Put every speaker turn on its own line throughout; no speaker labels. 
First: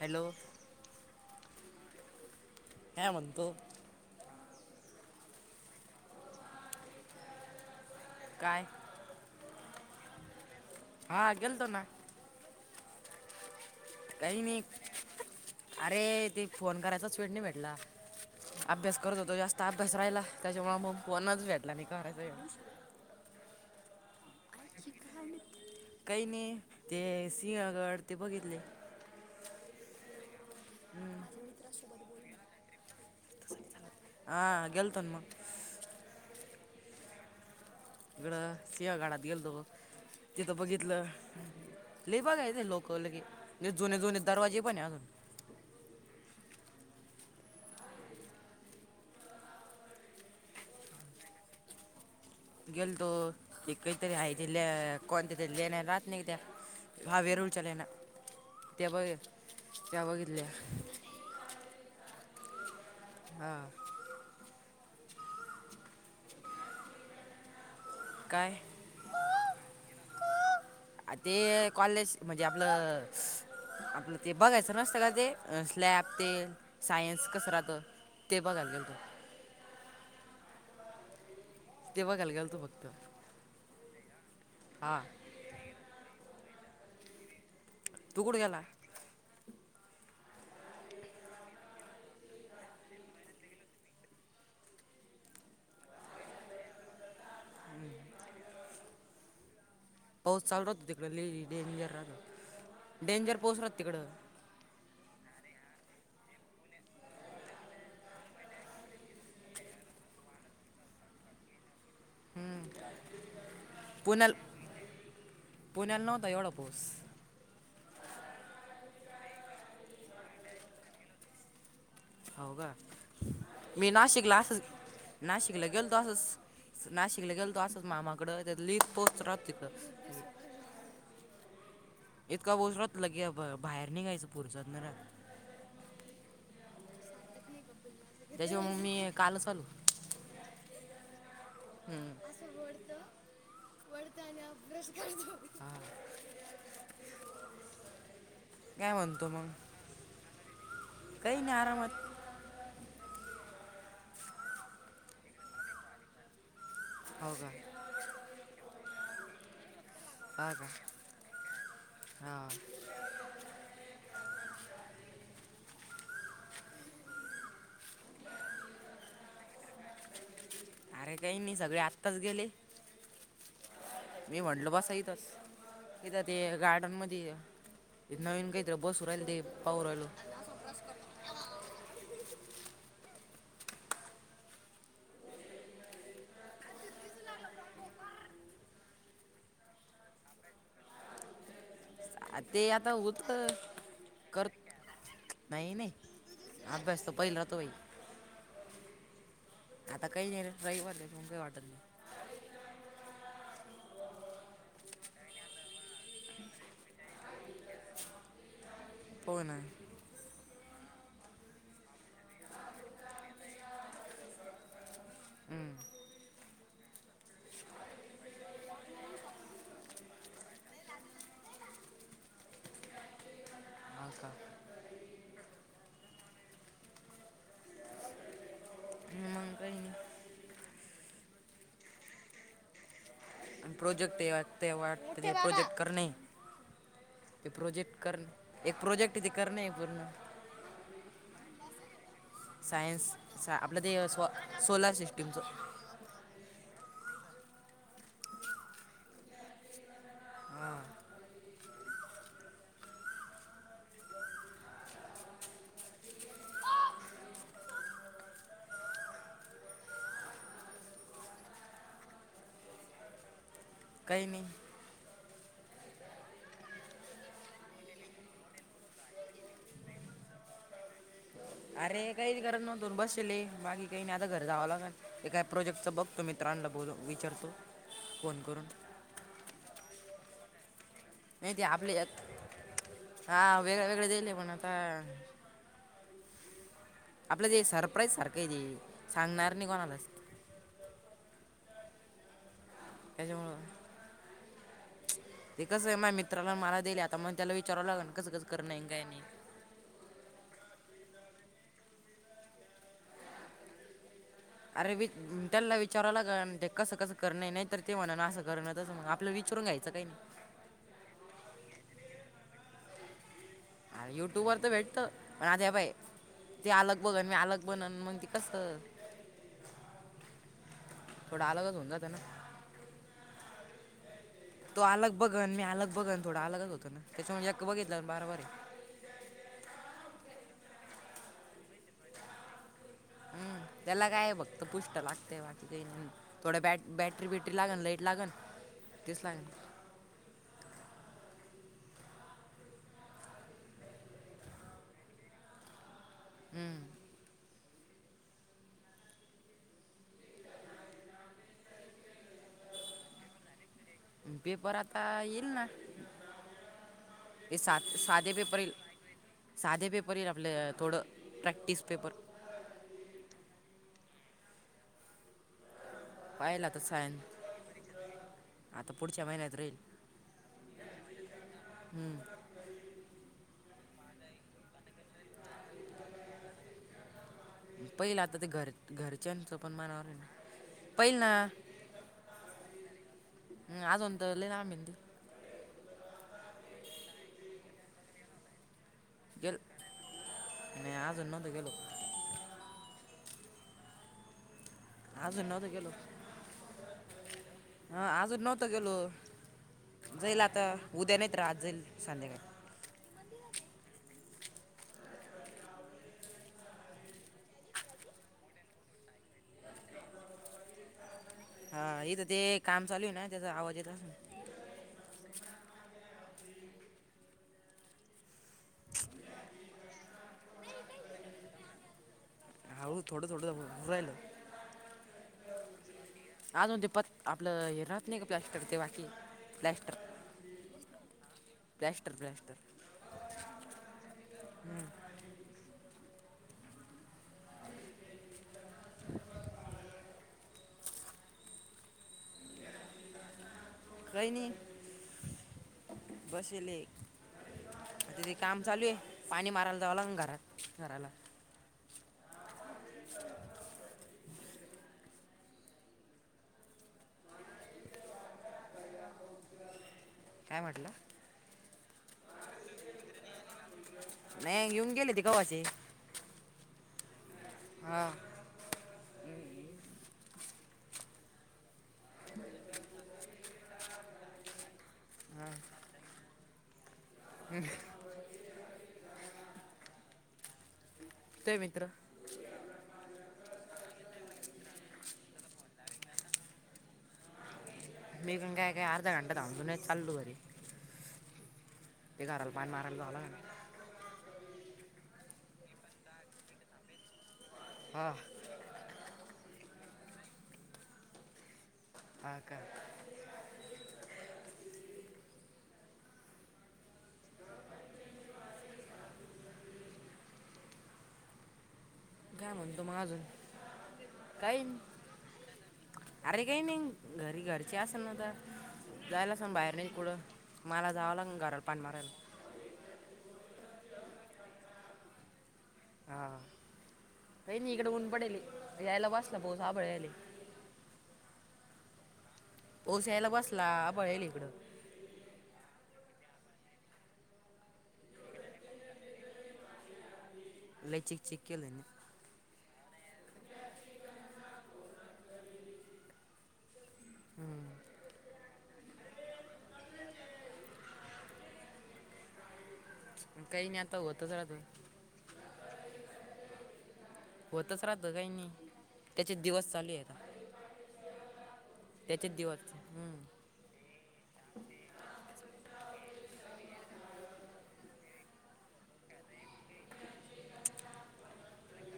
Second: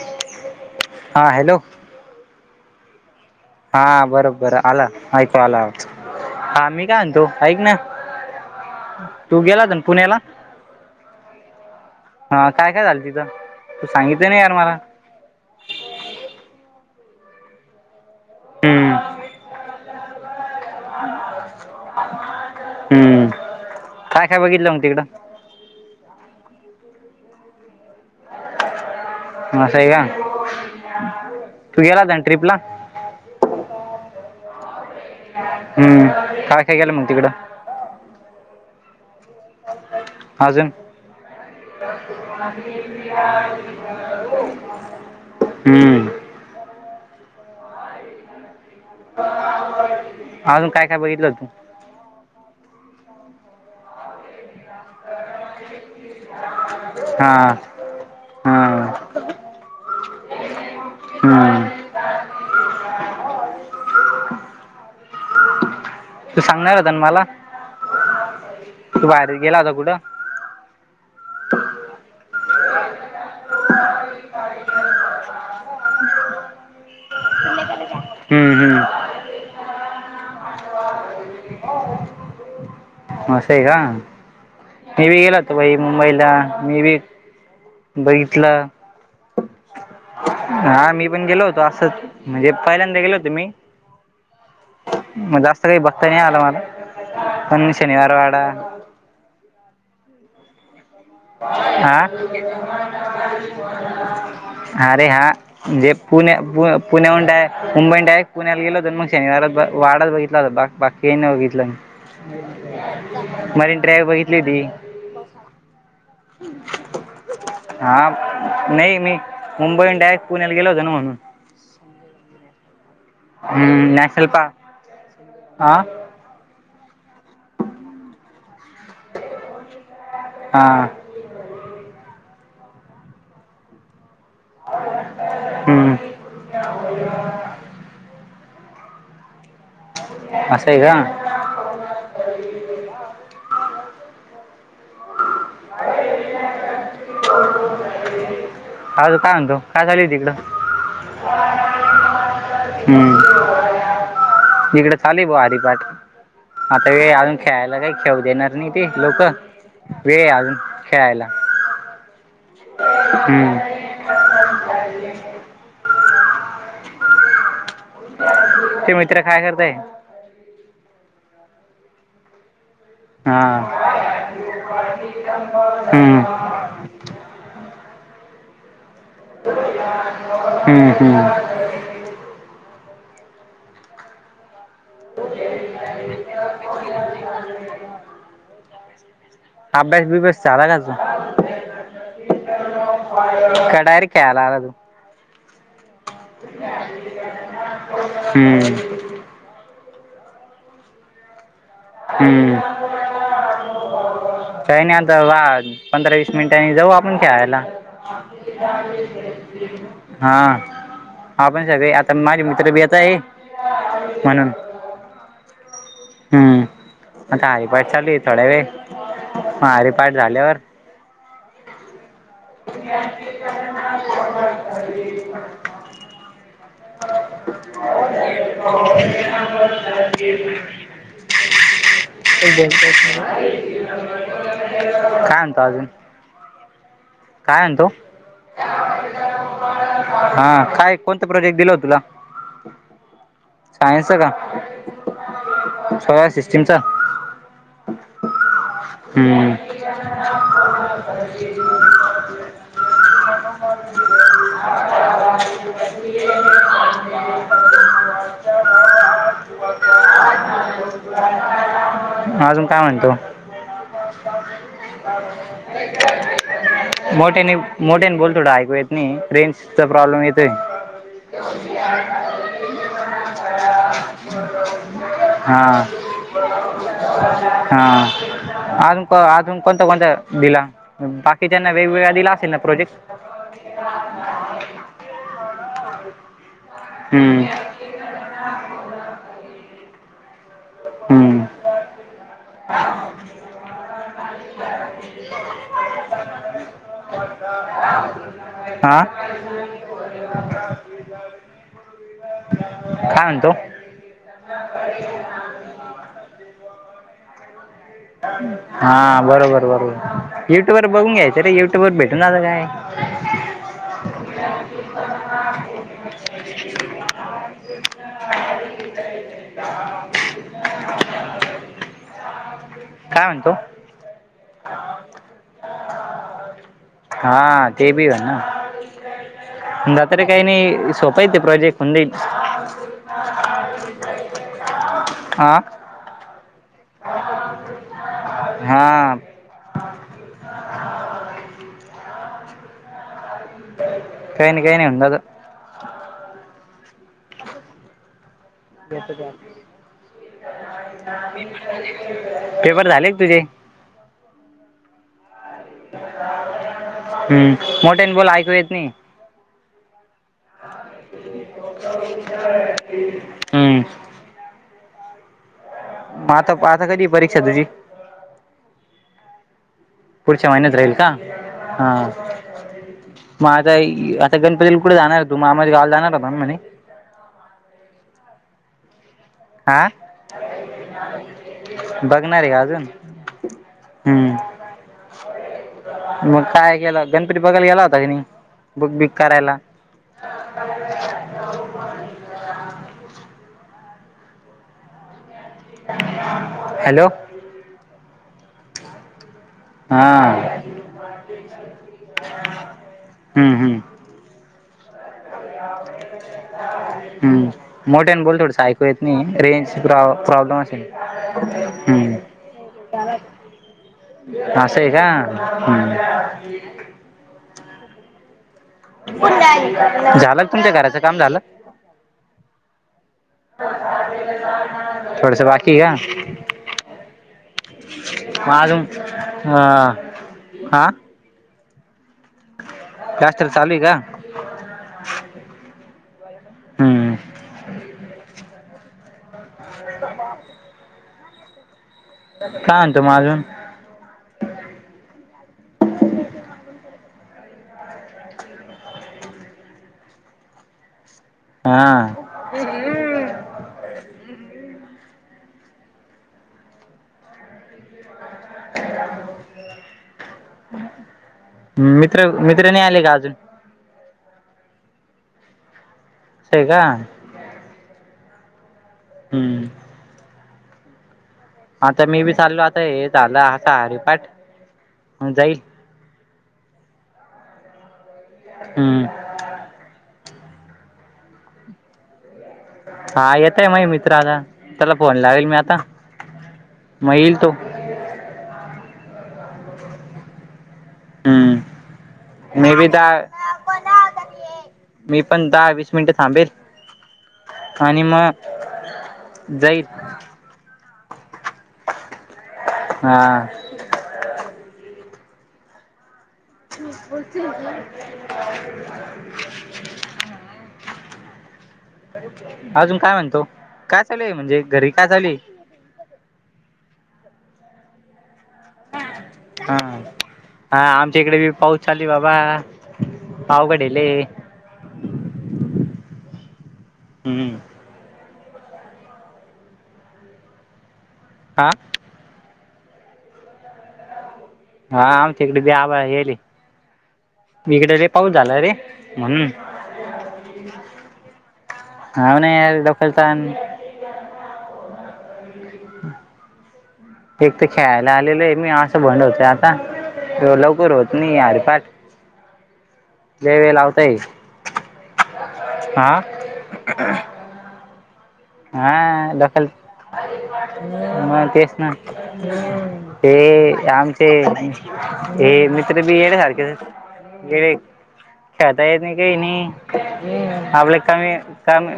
Hello
हा hello!
काय म्हणतो?
हा बरोबर आला ऐकू आला आवाज, हा मी काय म्हणतो ऐक ना!
काय?
तू गेला होता न पुण्याला?
हा गेलतो ना.
हा काय काय झालं तिथं? तू सांगितलं
काही
यार
नाही
मला
अरे ते फोन करायचाच वेट नाही भेटला.
हम्म
अभ्यास करत होतो जास्त अभ्यास राहिला त्याच्यामुळे म फोनच भेटला नाहीं करायच.
हूं काय काय बघितलं म तिकडं?
काही नाही ते सिंहगड ते बघितले.
असंय का तू गेला होता नां ट्रिप ला?
हा हा गेलथोन म.
हूं काय काय केलं म तिकडं?
तिकडं सिंहगडात गेलतो. तिथं
अजून
बघितलं लय बघाय येते लोक लगे, लयी जुने जुने दरवाजे पण आहे अजून.
हूं! अजून काय काय बघितलं होत.
गेलतो ते कहीतरी आहे ते ले कोणत्यातरी लेण्या राह त नाही त्या हा वेरूळ च्या लेण्या
हा
त्या बघ त्या बघितल्या.
हूं!
हा!
तू सांगणार होता न माला.
काय?
हो!
ते कॉलेज म्हणजे आपलं. आपलं ते बघायचं नसत का ते स्लॅब ते सायन्स कसं राहतं. ते
हम्म
बघायला गेल तो,
हम्म
ते बघायला गेल तो फक्त.
असंय का?
हा
ती बी येईल आता बाई मुंबईला, मी बी
तू कुठं गेला
बघितलं, हा मी पण गेलो होतो असंच. म्हणजे पहिल्यांदा गेलो होतो मी, मग जास्त काही बघता नाही आला मला.
[inaudible]
शनिवार वाडा
पाऊस चालू तिकडं लई डेंजर
आ?
डेंजर पाऊस राहतो तिकडं
अरे हा. म्हणजे पुणे पु पुण्याहून डाय मुंबई डायरेक्ट पुण्याला गेलो होतो न, मग शनिवार ब वाडाचं बघितला होता बाघ बा की नाही बघितलं. मरीन ड्राइव्ह बघितली होती.
पुण्याल नव्हता एवढा पाऊस?
हा नाही मी मुंबईहून डायरेक्ट पुण्याला गेलो होत ना म्हणून.
होव का? मी
हम्म, नॅशनल
नाशिकला असचं
पार्क
नाशिकला
हां
गेलतो असंच, नाशिकला गेलतो असंच मामाकडं तर लई पाऊस राहत तिथं.
हां.
इतका ओसरत लगे ब बाहेर निघायचं पुढच्या घरात.
हम्म.
त्यांच्यामुळं मी कालच आलो.
असंय का?
हम्म. [unintelligible] [unintelligible] हा. म्हण
अजून काय म्हणतो? काय चालूय तिकडं?
काही नाही आरामात.
हम्म इकडे चालूय बा हरीपाठ. आता हे
हो
अजून
का
खेळायला काही खेळू देणार नाही ते लोकं. वेळ आहे
हा
अजून
का
खेळायला.
हा.
हम्म. [inaudible] ते मित्र काय करताय?
अरे काही नाही सगळे आत्ताच गेले.
हा
मी म्हटलो बसा इथंच.
हम्म
इथं ते गा र्डन मध्ये नवीन काहीत बसू राहिले ते पाऊ राहिलो.
हम्म हम्म. [inaudible] अभ्यास बिभ्यास झाला का?
ते आता होतं
का डायरेक्ट खेळायला
कर
आला तू
नाही नाही अभ्यासत पहिला तो आहे.
हम्म
आता काही नाही रविवार आहे ना, मग काही नाही वाटत.
हम्म काय नाही आता वा पंधरा वीस मिनिटांनी जाऊ आपण खेळायला.
पाहू ना
हा आपण सगळे आ तर माझे मित्र बी येत आहे म्हणून. हम्म. आता हरिपाठ चालू आहे थोडावेळ, मग हरिपाठ झाल्यावर [inaudible]
हा का. काही नाही
[unintelligible] हो [unintelligible]
प्रोजेक्ट ते, ते वाटते ते प्रोजेक्ट करणे.
ह [inaudible] काय म्हणतो?
एक प्रोजेक्ट ते करणे आहे पूर्ण
हा काय कोणता प्रोजेक्ट दिला हो तुला?
सायन्सच आपलं ते
सायन्सचा का
सोलार सिस्टीमचं.
तिमचा. हम्म. [inaudible]
हा.
हम [inaudible] अजून काय म्हणतो?
काही नाही
[inaudible] मोठ्याने, मोठ्याने बोल थोड ऐकू येत नाही रेंजचा प्रॉब्लेम येतोय.
अरे काही घरात नव्हतन बसशले बाकी काही नाही आता घर जावं लागन ते काय
हा
प्रोजेक्टचं बघ फोन करून
हा. अजून, अजून कोणता, कोणता दिला
नाही ते
बाकीच्याना
आपले
वेगवेगळा
एक-
दिला असेल ना प्रोजेक्ट?
हा वेगळ, वेगळ दिले पण आता
हम्म
आपलं ते सरप्राईज सारखं आहे ते सांगणार नाही कोणालाच
हम्म
त्यांच्यामुळ ते कसं आहे म्या मित्राला मला देल हे आता म्हणून त्याला विचारावं लागन कस, कस करन हे काय
हा
नाही.
काय म्हणतो?
अरे वि त्यांना विचाराव लागन ते कस, कस करण हे तर ते म्हणान असं करण तस म्हणुन
हा
आपल्याला विचरून
बरोबर
घ्यायचं काही नाही.
बरोबर युट्यूबर बघून घ्यायच रे युट्यूब वर भेटून आता काय.
युट्यूब वर तर भेटतं पण आता हे पाय ते अलग बघन मी अलग बनन मग ते कस थोडं अलगच होऊन जातना.
काय म्हणतो?
तो अलग बघन, मी अलग बघन थोडा अलगच होत ना त्याच्यामुळ एक बघितल्यावर बारबर आहे.
तुला तरी काही नाही सोपंय ते प्रोजेक्ट. होऊन जाईल
हम्म, त्याला काय फक्त पुष्ट लागतेय
हा
बाकी काही नाही. थोड्या बॅट बॅट्री वेटरी लागण, लाईट लागण तिस लागण
ह [inaudible] काही नाही, काही नाही होऊन जात.
हम्म.
[inaudible] पेपर झाले का तुझे?
पेपर आता येईल ना.
हम्म,
हे सात
मोठ्यानी बोल
साधे
ऐकू
पेपर
येत
येईल
नाही.
साधे पेपर येईल आपलं थोडं प्रॅक्टिस पेपर.
हम्म. मग आता,
पाहिला तर
आता कधी हे
सायन
परीक्षा तुझी?
आता पुढच्या महिन्यात राहील
पुढच्या महिन्यात राहील का? हा. मा आता, आता गणपतीला कुठे जाणार हे तू? मामाच्या गावला जाणार होता ना म्हणे?
पहिलं आता ते घर घरच्यांचं पण
हा
मानावर आहे ना पहिल ना.
बघणार आहे का अजून
हम्म अजून तर लय
हम्म
लांबेन ते.
मग काय केेलं गणपती बघायला गेला होता क नी बघ बी
गेल नाय आजून नव्हतो गेलो. आजून नव्हतो गेलो.
हॅलो
हा आजून नव्हतं गेलो
हा
जाईल आता उद्या नाही तर आज जाईल संध्याकाळी.
हम्म हम्म. हम्म. मोठ्याने आणि बोल थोडं ऐकू येत नाहीये रेंज प्रो प्रॉब्लेम असेल.
हा
हम्म.
इथं ते काम चालू आहे ना त्याचा आवाज येत असेल.
असेय का हम्म. झालं तुमच्या घराचं काम झालं?
हाऊ हाऊ थोडं थोडं होऊ राहिलं
थोडसा बाकी का?
अजून ते पत आपलं हे राहत नाही का प्लॅस्टर ते वाकी प्लॅस्टर.
का
प्लॅस्टर प्लॅस्टर.
प्लॅस्टर चालू आहे का?
हम्म.
हम्म
[unintelligible]
[unintelligible] काय आणतोय म अजून?
काय नाही बसेले. तिथे काम चालू आहे पाणी मारायला जावं लागन घरात घराला.
हा.
[unintelligible] काय म्हटलं
मित्र मित्र नाही आले का अजून?
नाही येऊन गेली ती कवाशी.
असे हाय का?
हा.
हम्म. आता मी बी चाललो आता हे झालं आता हरिपाठ, म जाईल.
[unintelligible]
हम्म.
ते मित्र
हा येतय मये मित्राला त्याला फोन लावेल, मी आता म येईल तो.
मी पण काय-काय आर्धा घंटा थांबलो नाही तर चाललो घरी. ते घराला
हम्म
पाणी
नई वेदा
मारावं लागेल
[unintelligible] मी पण दहा-वीस मिनिटं थांबेल आणि
हा
म जाईल
हा ‌का?
हा. [unintelligible]
काय म्हणतो मग
आजून काय
अजून
म्हणतो काय चालूये म्हणजे
काही नाही.
घरीकाय चालूये?
अरे काही नाही घरी घरचे असन न आता. जायला सांग बाहेर
हा
नाही कुड माला जाव लागन घराला पाणी मारयला.
वा. आवघड आहे लय.
आ,
हम्म
कयी, नयी इकडे ऊन पडेल हे यायला बसला पाऊस आभाळ यायेल हे.
हा.
पाऊस यायला बसला आभाळ येल हे इकड.
हा आमच्याइकडं बी आबाळ येले हे इकडे लई पाऊस झाला रे. म्हणून.
लय चिक, चिक केलय.
हाव ना यार डोक्याला ताण.
[inaudible]
[inaudible] एक तर खेळायला आलेलोय मी अस भंडवतय आता हे लवकर होत नाही यार बा
काही नायी आता होतच राहात.
आ.
होतच राहतं कायी, नायी.
हा दखल म तेचना
त्याचे दिवस हम्म.
ते आम‌ ‌ ते, ते मित्र बी येड्यासारखेच हेत येडे खेळता येत नायी कायी, नायी आपल कमी काम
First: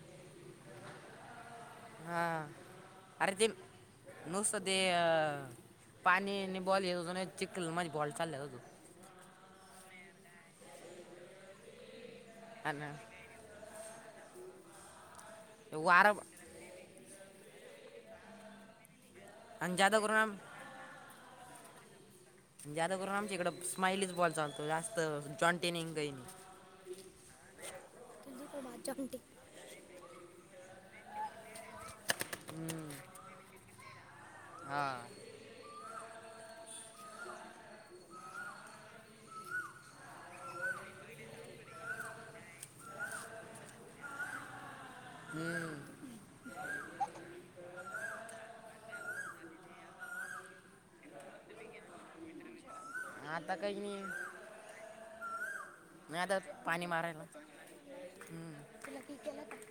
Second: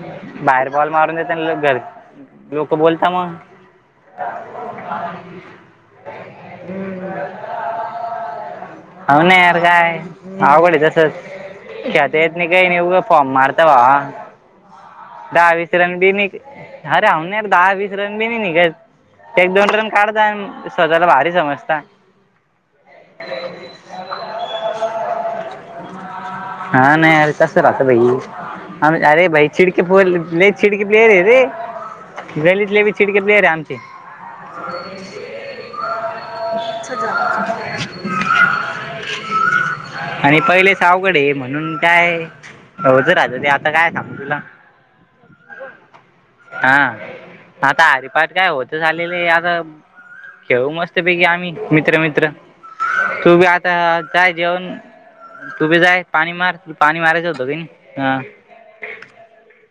बाहेर बॉल मारून येतोना लगे घरी लोक बो
आरे ती, नोसते अ पाणी अणि बॉल यौजुने चिक्कल मंदी बॉल चालल्या जातो.
हाव ना यार काय आवघड तसं खेळता येत नाही काय नाही उगा फॉम मारता भावा. दहा-वीस
ते
रन बी
वारा
निघ अरे हव ना यार दहा, वीस रन बी नाही निघत. ते एक, दोन
आणि
रन
ज्यादा करून
काढता.
आम
अन स्वताला भारी समजता.
जादा करून आमच्या इकडं स्माइलीच बॉल चालता जास्त जॉनटिनींगयीन.
हा ना यार तस राहतं भई
माझ्या
आम अरे भाई चिडके पोर लय चिडकी प्लेयर रे, गलितले बी चिडके प्लेयर आहे आम ते. [unintelligible] च्छ जा. [inaudible] आणि पयलेच आवगड ये म्हणून काय ओझ राहत ते आता काय सांगू तुला.
हम्म.
हा आता हरिपाट काय होतच आलेले आहे आता ठेवु मस्त मस्त पैकी आम्ही मित्र, मित्र तू बी आता
काही नाही
काय जेवण तू बी जाय
नाही
पाणी
आता
मार पाणी
मारायला
मारायचं होतं का नाही? हा.
तुला की केलं का